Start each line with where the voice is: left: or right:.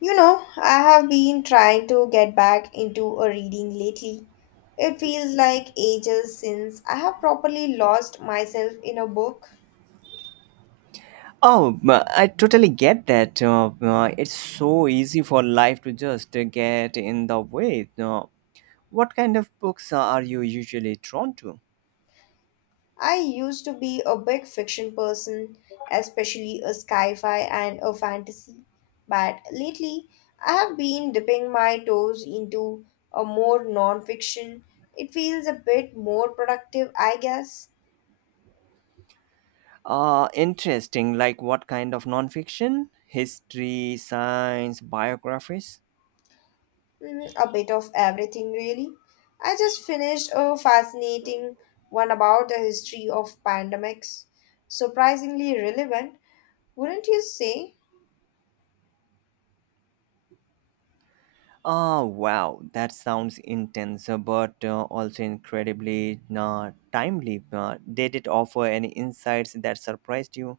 left: You know, I have been trying to get back into a reading lately. It feels like ages since I have properly lost myself in a book.
right: Oh, I totally get that. It's so easy for life to just get in the way. What kind of books are you usually drawn to?
left: I used to be a big fiction person, especially a sci-fi and a fantasy, but lately I have been dipping my toes into a more non-fiction. It feels a bit more productive, I guess.
right: Interesting. Like what kind of nonfiction? History, science, biographies?
left: Mm, a bit of everything, really. I just finished a fascinating one about the history of pandemics. Surprisingly relevant, wouldn't you say?
right: Oh, wow. That sounds intense, but also incredibly timely. Did it offer any insights that surprised you?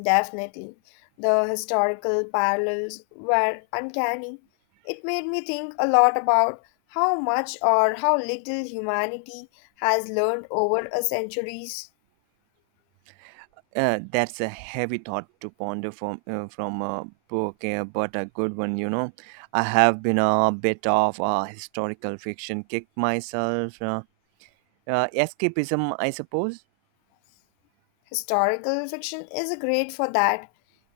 left: Definitely. The historical parallels were uncanny. It made me think a lot about how much or how little humanity has learned over a centuries.
right: That's a heavy thought to ponder from from a book, but a good one. I have been a bit of a historical fiction kick myself. Escapism, I suppose.
left: Historical fiction is great for that.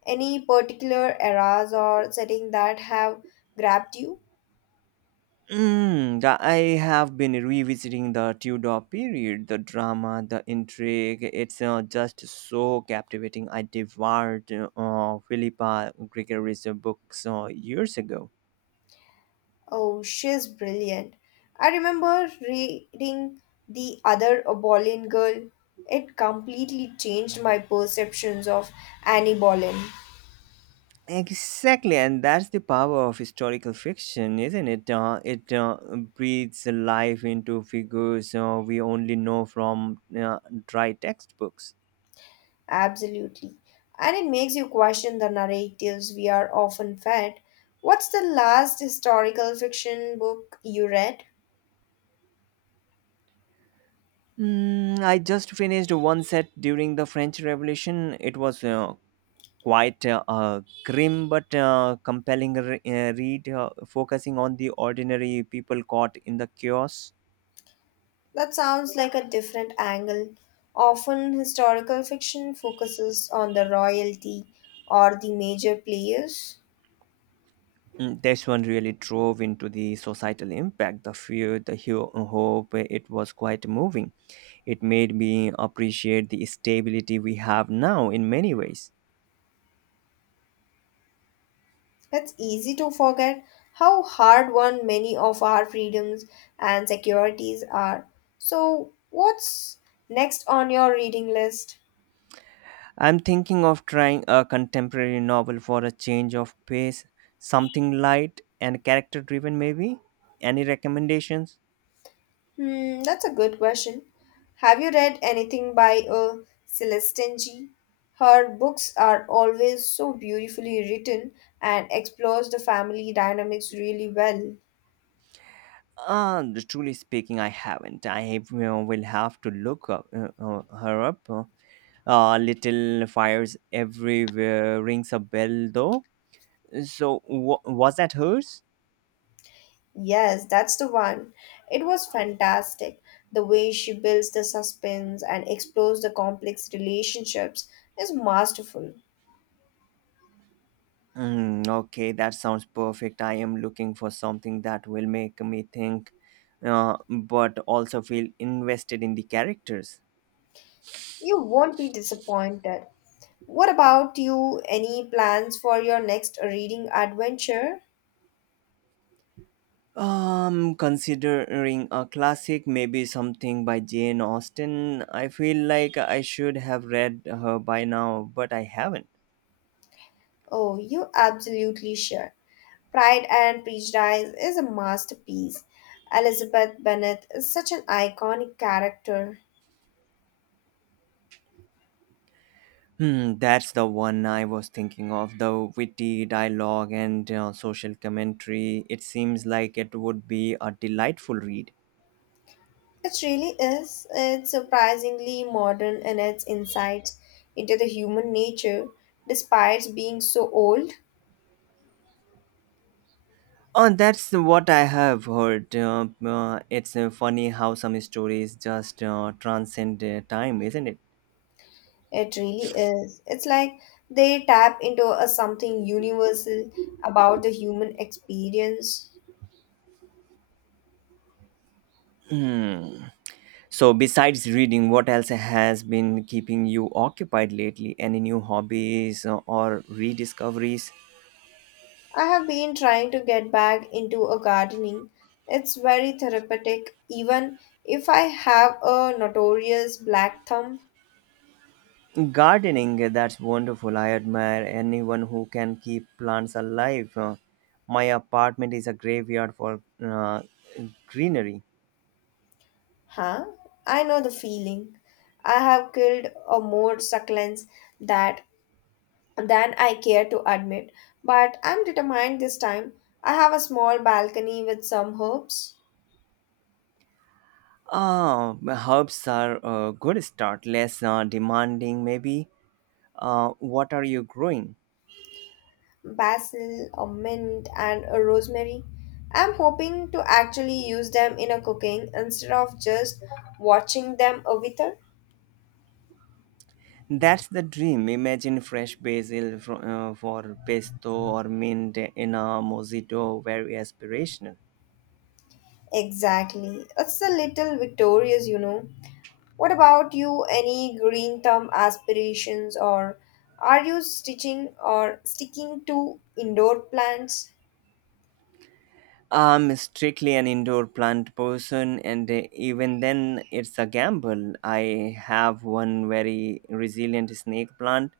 left: Any particular eras or setting that have grabbed you?
right: Mm, I have been revisiting the Tudor period, the drama, the intrigue. It's just so captivating. I devoured Philippa Gregory's books years ago.
left: Oh, she's brilliant. I remember reading The Other Boleyn Girl. It completely changed my perceptions of Annie Boleyn.
right: Exactly, and that's the power of historical fiction, isn't it? It breathes life into figures we only know from dry textbooks.
left: Absolutely. And it makes you question the narratives we are often fed. What's the last historical fiction book you read?
right: Mm, I just finished one set during the French Revolution. It was quite a grim but compelling read, focusing on the ordinary people caught in the chaos.
left: That sounds like a different angle. Often, historical fiction focuses on the royalty or the major players.
right: Mm, this one really drove into the societal impact, the fear, the hope. It was quite moving. It made me appreciate the stability we have now in many ways.
left: That's easy to forget how hard won many of our freedoms and securities are. So, what's next on your reading list?
right: I'm thinking of trying a contemporary novel for a change of pace, something light and character driven, maybe. Any recommendations?
left: Hmm, that's a good question. Have you read anything by Celestine G? Her books are always so beautifully written and explores the family dynamics really well.
right: Uh, Truly speaking, I haven't. I will have to look her up. Little Fires Everywhere rings a bell, though. So, wa was that hers?
left: Yes, that's the one. It was fantastic. The way she builds the suspense and explores the complex relationships is masterful.
right: Mm, okay, that sounds perfect. I am looking for something that will make me think, but also feel invested in the characters.
left: You won't be disappointed. What about you? Any plans for your next reading adventure?
right: Considering a classic, maybe something by Jane Austen. I feel like I should have read her by now, but I haven't.
left: Oh, you absolutely sure. Pride and Prejudice is a masterpiece. Elizabeth Bennet is such an iconic character.
right: Hmm, that's the one I was thinking of. The witty dialogue and social commentary. It seems like it would be a delightful read.
left: It really is. It's surprisingly modern in its insights into the human nature, despite being so old.
right: Oh, that's what I have heard. It's funny how some stories just transcend time, isn't it?
left: It really is. It's like they tap into a something universal about the human experience.
right: Hmm. So, besides reading, what else has been keeping you occupied lately? Any new hobbies or rediscoveries?
left: I have been trying to get back into a gardening. It's very therapeutic, even if I have a notorious black thumb.
right: Gardening, that's wonderful. I admire anyone who can keep plants alive. My apartment is a graveyard for greenery.
left: Huh? I know the feeling. I have killed a more succulents that than I care to admit, but I'm determined this time. I have a small balcony with some herbs
right: Herbs are a good start, less demanding, maybe. What are you growing?
left: basil, a mint, and a rosemary. I'm hoping to actually use them in a cooking instead of just watching them a wither.
right: That's the dream. Imagine fresh basil for pesto or mint in a mojito, very aspirational.
left: Exactly. It's a little victorious, you know. What about you? Any green thumb aspirations or are you stitching or sticking to indoor plants?
right: I'm strictly an indoor plant person, and even then, it's a gamble. I have one very resilient snake plant,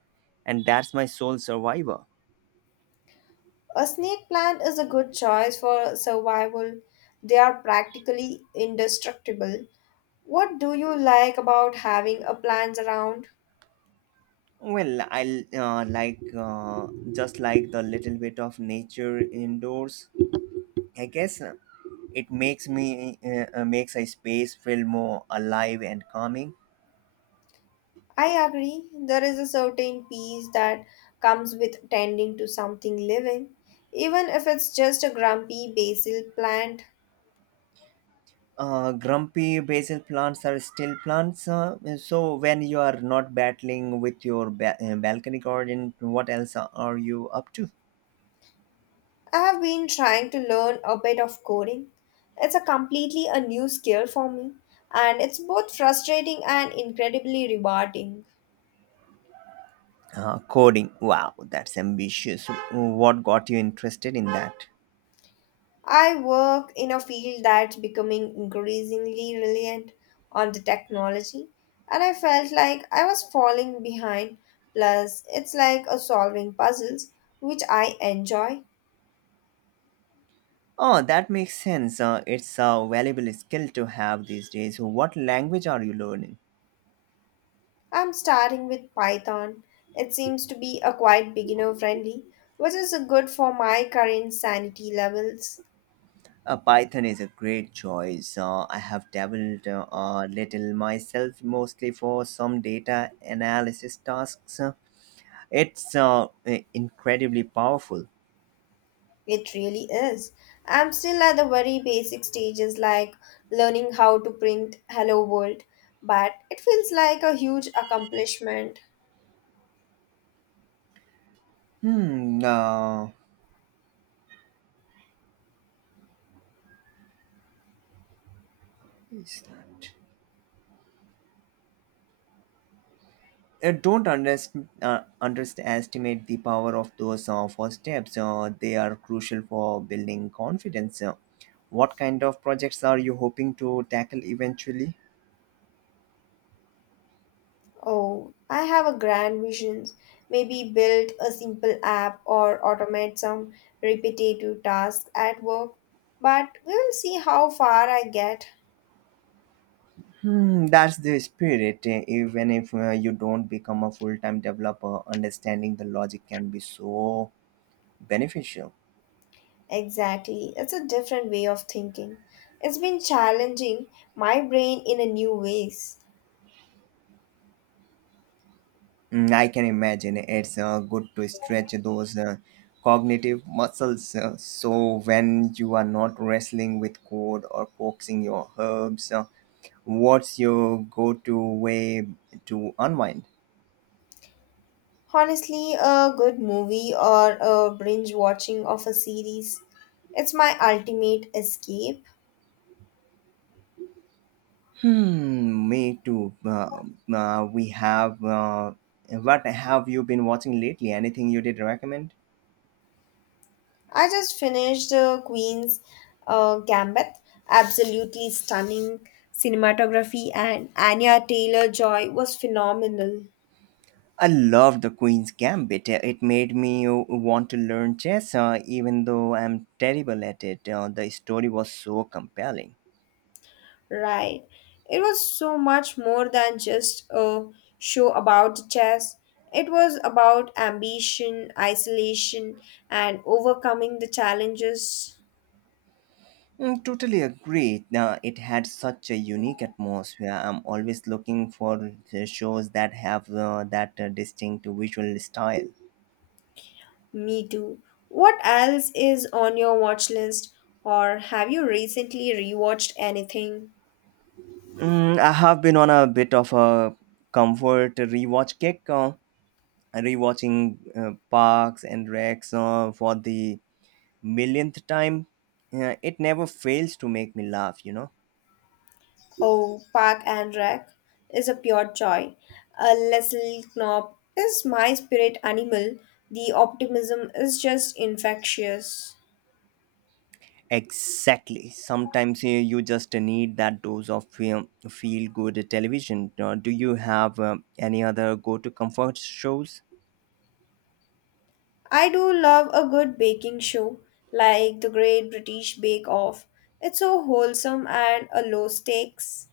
right: and that's my sole survivor.
left: A snake plant is a good choice for survival. They are practically indestructible. What do you like about having a plant around?
right: Well, I just like the little bit of nature indoors. I guess it makes me makes a space feel more alive and calming.
left: I agree, there is a certain peace that comes with tending to something living, even if it's just a grumpy basil plant.
right: Grumpy basil plants are still plants. So when you are not battling with your balcony garden, what else are you up to?
left: I have been trying to learn a bit of coding. It's a completely a new skill for me, and it's both frustrating and incredibly rewarding.
right: Coding. Wow, that's ambitious. What got you interested in that?
left: I work in a field that's becoming increasingly reliant on the technology, and I felt like I was falling behind. Plus, it's like a solving puzzles, which I enjoy.
right: Oh, that makes sense. It's a valuable skill to have these days. What language are you learning?
left: I'm starting with Python. It seems to be a quite beginner friendly, which is good for my current sanity levels.
right: Python is a great choice. I have dabbled a little myself, mostly for some data analysis tasks. It's incredibly powerful.
left: It really is. I'm still at the very basic stages like learning how to print Hello World, but it feels like a huge accomplishment.
right: Hmm, uh, is that? Don't underestimate the power of those first steps. They are crucial for building confidence. What kind of projects are you hoping to tackle eventually?
left: Oh, I have a grand vision. Maybe build a simple app or automate some repetitive tasks at work. But we'll see how far I get.
right: Hmm, that's the spirit. Even if you don't become a full time developer, understanding the logic can be so beneficial.
left: Exactly. It's a different way of thinking. It's been challenging my brain in a new ways.
right: Mm, I can imagine it's good to stretch those cognitive muscles. So, when you are not wrestling with code or coaxing your herbs, what's your go to way to unwind?
left: Honestly, a good movie or a binge watching of a series. It's my ultimate escape.
right: Hmm, me too. We have. What have you been watching lately? Anything you did recommend?
left: I just finished Queen's Gambit. Absolutely stunning cinematography, and Anya Taylor Joy was phenomenal,
right: I love the Queen's Gambit. It made me want to learn chess, even though I'm terrible at it. The story was so compelling.
left: right? It was so much more than just a show about chess. It was about ambition, isolation, and overcoming the challenges.
right: Mm, totally agree. Now it had such a unique atmosphere. I'm always looking for the shows that have that distinct visual style.
left: Me too. What else is on your watch list, or have you recently rewatched anything?
right: Mm, I have been on a bit of a comfort rewatch kick. Rewatching Parks and Recs for the millionth time, it never fails to make me laugh.
left: Oh, Park and Rec is a pure joy. Leslie Knope is my spirit animal. The optimism is just infectious.
right: Exactly. Sometimes you just need that dose of feel good television. Do you have any other go to comfort shows?
left: I do love a good baking show, like the Great British Bake Off. It's so wholesome and a low stakes.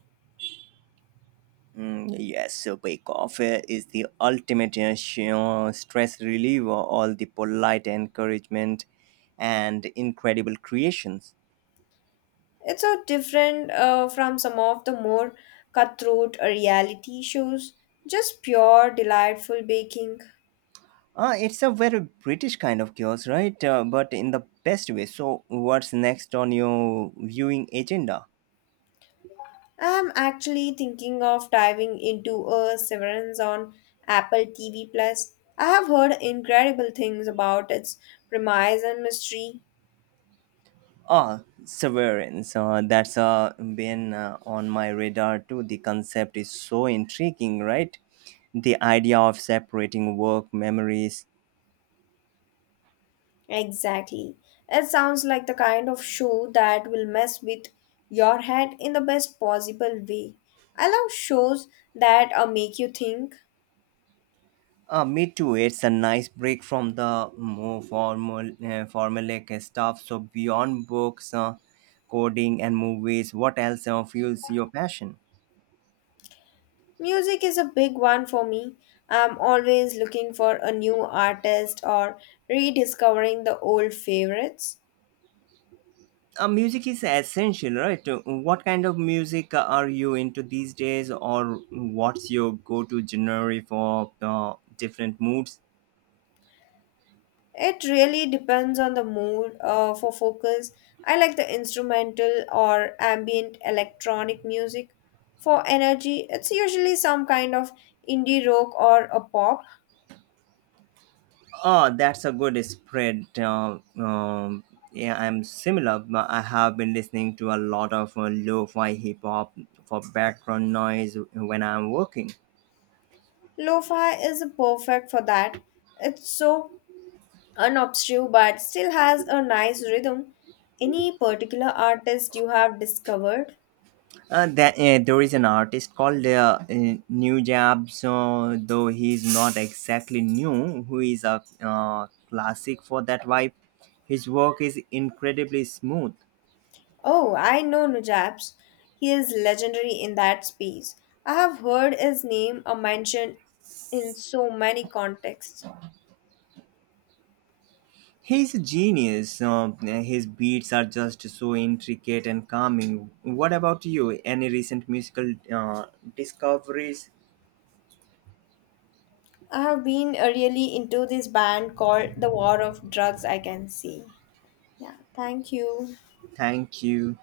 right: Mm, yes, so Bake Off is the ultimate stress reliever, all the polite encouragement and incredible creations.
left: It's so different from some of the more cutthroat reality shows. Just pure, delightful baking.
right: It's a very British kind of chaos, right? But in the best way. So, what's next on your viewing agenda?
left: I'm actually thinking of diving into a Severance on Apple TV Plus. I have heard incredible things about its premise and mystery.
right: Ah, Severance. That's been on my radar too. The concept is so intriguing, right? The idea of separating work memories.
left: Exactly. It sounds like the kind of show that will mess with your head in the best possible way. I love shows that make you think.
right: Me too. It's a nice break from the more formulaic stuff. So, beyond books, coding, and movies, what else fuels your passion?
left: Music is a big one for me. I'm always looking for a new artist or rediscovering the old favorites.
right: Music is essential, right? What kind of music are you into these days, or what's your go-to genre for different moods?
left: It really depends on the mood for focus. I like the instrumental or ambient electronic music. For energy, it's usually some kind of indie rock or a pop.
right: Oh, that's a good spread. Yeah, I'm similar, but I have been listening to a lot of lo-fi hip hop for background noise when I'm working.
left: Lo-fi is perfect for that. It's so unobtrusive but still has a nice rhythm. Any particular artist you have discovered?
right: There is an artist called New Jab, so though he's not exactly new, who is a classic for that vibe. His work is incredibly smooth.
left: Oh, I know Nujabs. He is legendary in that space. I have heard his name mentioned in so many contexts.
right: He's a genius. So, his beats are just so intricate and calming. What about you? Any recent musical discoveries?
left: I have been really into this band called The War of Drugs, I can see. Yeah, thank you.
right: Thank you.